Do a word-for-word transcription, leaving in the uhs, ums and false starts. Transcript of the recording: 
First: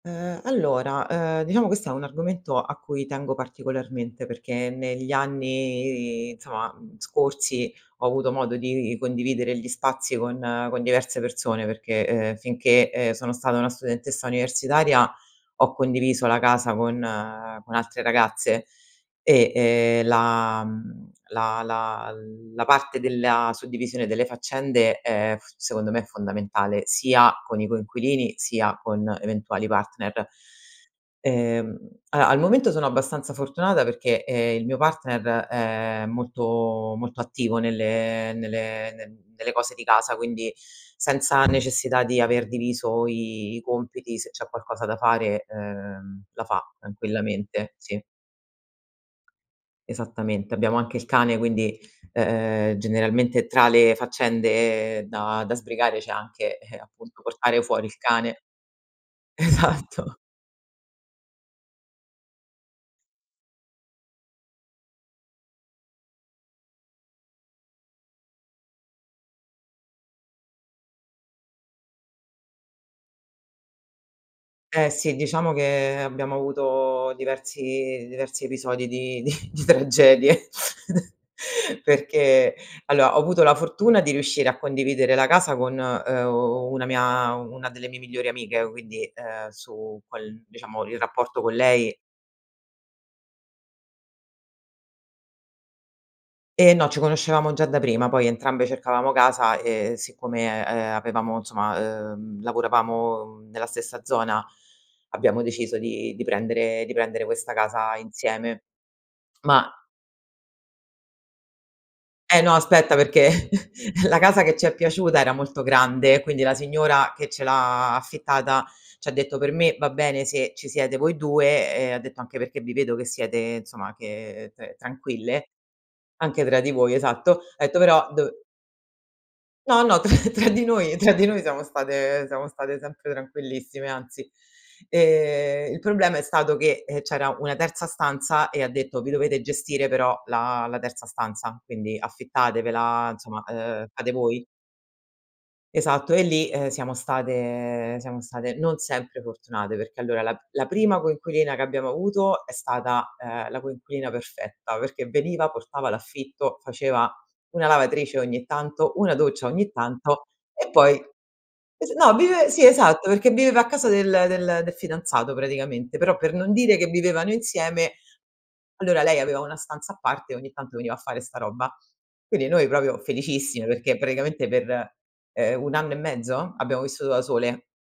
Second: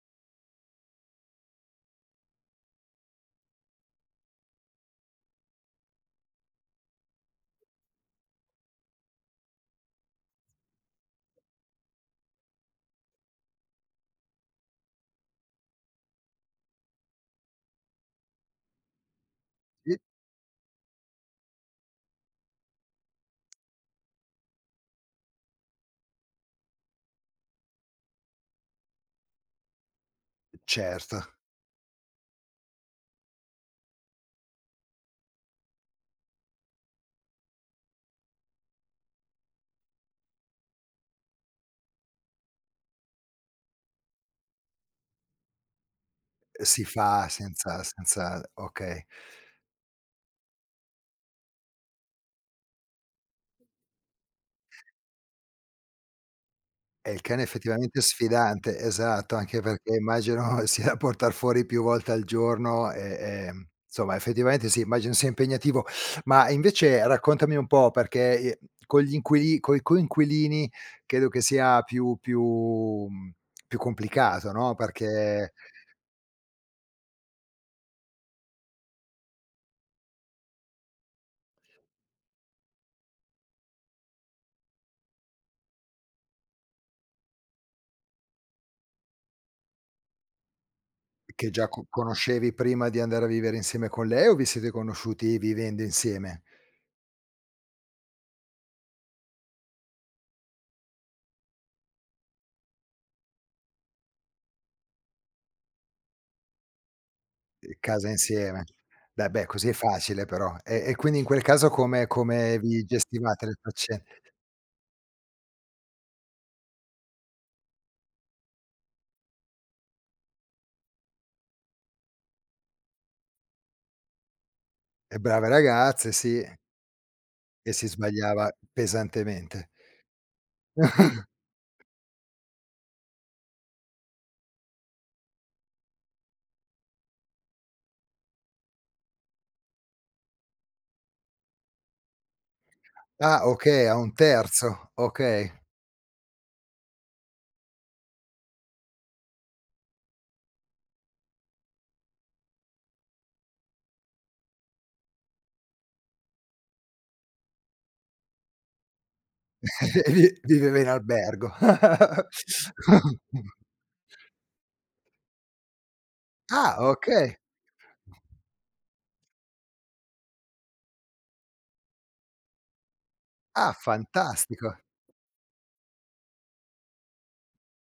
Uhm, allora, uhm, diciamo questo è un argomento a cui tengo particolarmente, perché negli anni, insomma, mhmm, scorsi, ho avuto modo di condividere gli spazi con con diverse persone, perché, uhm, finché, ehm, sono stata una studentessa universitaria ho condiviso la casa con con altre ragazze e, Sì. ehm, la mhmm, la la la parte della suddivisione delle faccende, è f secondo me è fondamentale, sia con i coinquilini, sia con eventuali partner. Certo. Ehm, a al momento sono abbastanza fortunata perché, ehm, il mio partner, è molto molto attivo nelle nelle nel nelle cose di casa, quindi senza necessità di aver diviso i i compiti, se c'è qualcosa da fare, uhm, la fa Uhm, si fa tranquillamente. senza Sì. senza okay. Esattamente. Abbiamo anche il cane, quindi, uhm, generalmente tra le faccende da da sbrigare c'è anche, ehm, Eh, il appunto cane portare fuori il effettivamente cane. sfidante, esatto, anche perché Esatto. immagino sia portar fuori più volte al giorno, e e nsomma, effettivamente sì, immagino sia impegnativo. Ma invece raccontami un po', perché, ehm, con gli inquili coi coinquilini, credo che sia più più mhmm, più complicato, no, Eh, sì, diciamo perché che abbiamo avuto diversi diversi episodi di di di tragedie perché alloa ho avuto la fortuna di riuscire a condividere la casa con, uhm, una mia u una delle mie migliori amiche, quindi, ehm, su quel diciamo il rapporto Che con già co lei conoscevi prima di andare a vivere insieme con lei o vi siete conosciuti vivendo insieme? Ehm, no, ci conoscevamo già da prima, poi entrambe cercavamo casa e siccome, ehm, avevamo insomma, uhm, lavoravamo, mhmm, nella stessa zona abbiamo deciso di di prendere di prendere questa Ehm, casa casa insieme. insieme. Beh, beh, Ma così è facile però. E e quindi in quel caso come Eh no, come vi aspetta gestivate perché, le faccen la casa che ci è piaciuta era molto grande, quindi la signora che ce l'ha affittata, c'ha detto: "Per me va bene se ci siete voi due" e ha detto anche: "Perché vi vedo che siete insomma che t E brave tranquille, ragazze, sì. anche tra di voi" Esatto. Ha E etto: si "Però dov" sbagliava pesantemente. No, no, tra tra di noi tra di noi siamo state siamo state sempre tranquillissime, anzi. Ehm, il problema è stato che, ehm, c'era una terza stanza, e ha detto: "Vi dovete gestire però la la terza stanza, quindi affittatevela, Ah, insomma, uhm, okay, a fate un voi." terzo, okay. Esatto, e lì, ehm, siamo state siamo state non sempre fortunate, perché allora la la prima coinquilina che abbiamo avuto è stata, ehm, la coinquilina perfetta, perché veniva, portava l'affitto, faceva una lavatrice ogni tanto, una doccia ogni tanto, Vi e viveva in poi albergo. [unintelligible] no vive sì, esatto, perché viveva a casa del del del fidanzato praticamente. Però, per non dire Ah, che vivevano okay. insieme, allora lei aveva una stanza a parte, e ogni tanto veniva a fare 'sta roba. Quindi, noi propio felicissime, Ah, perché praticamente fantastico. per, ehm, un anno e mezzo, abbiamo vissuto da sole.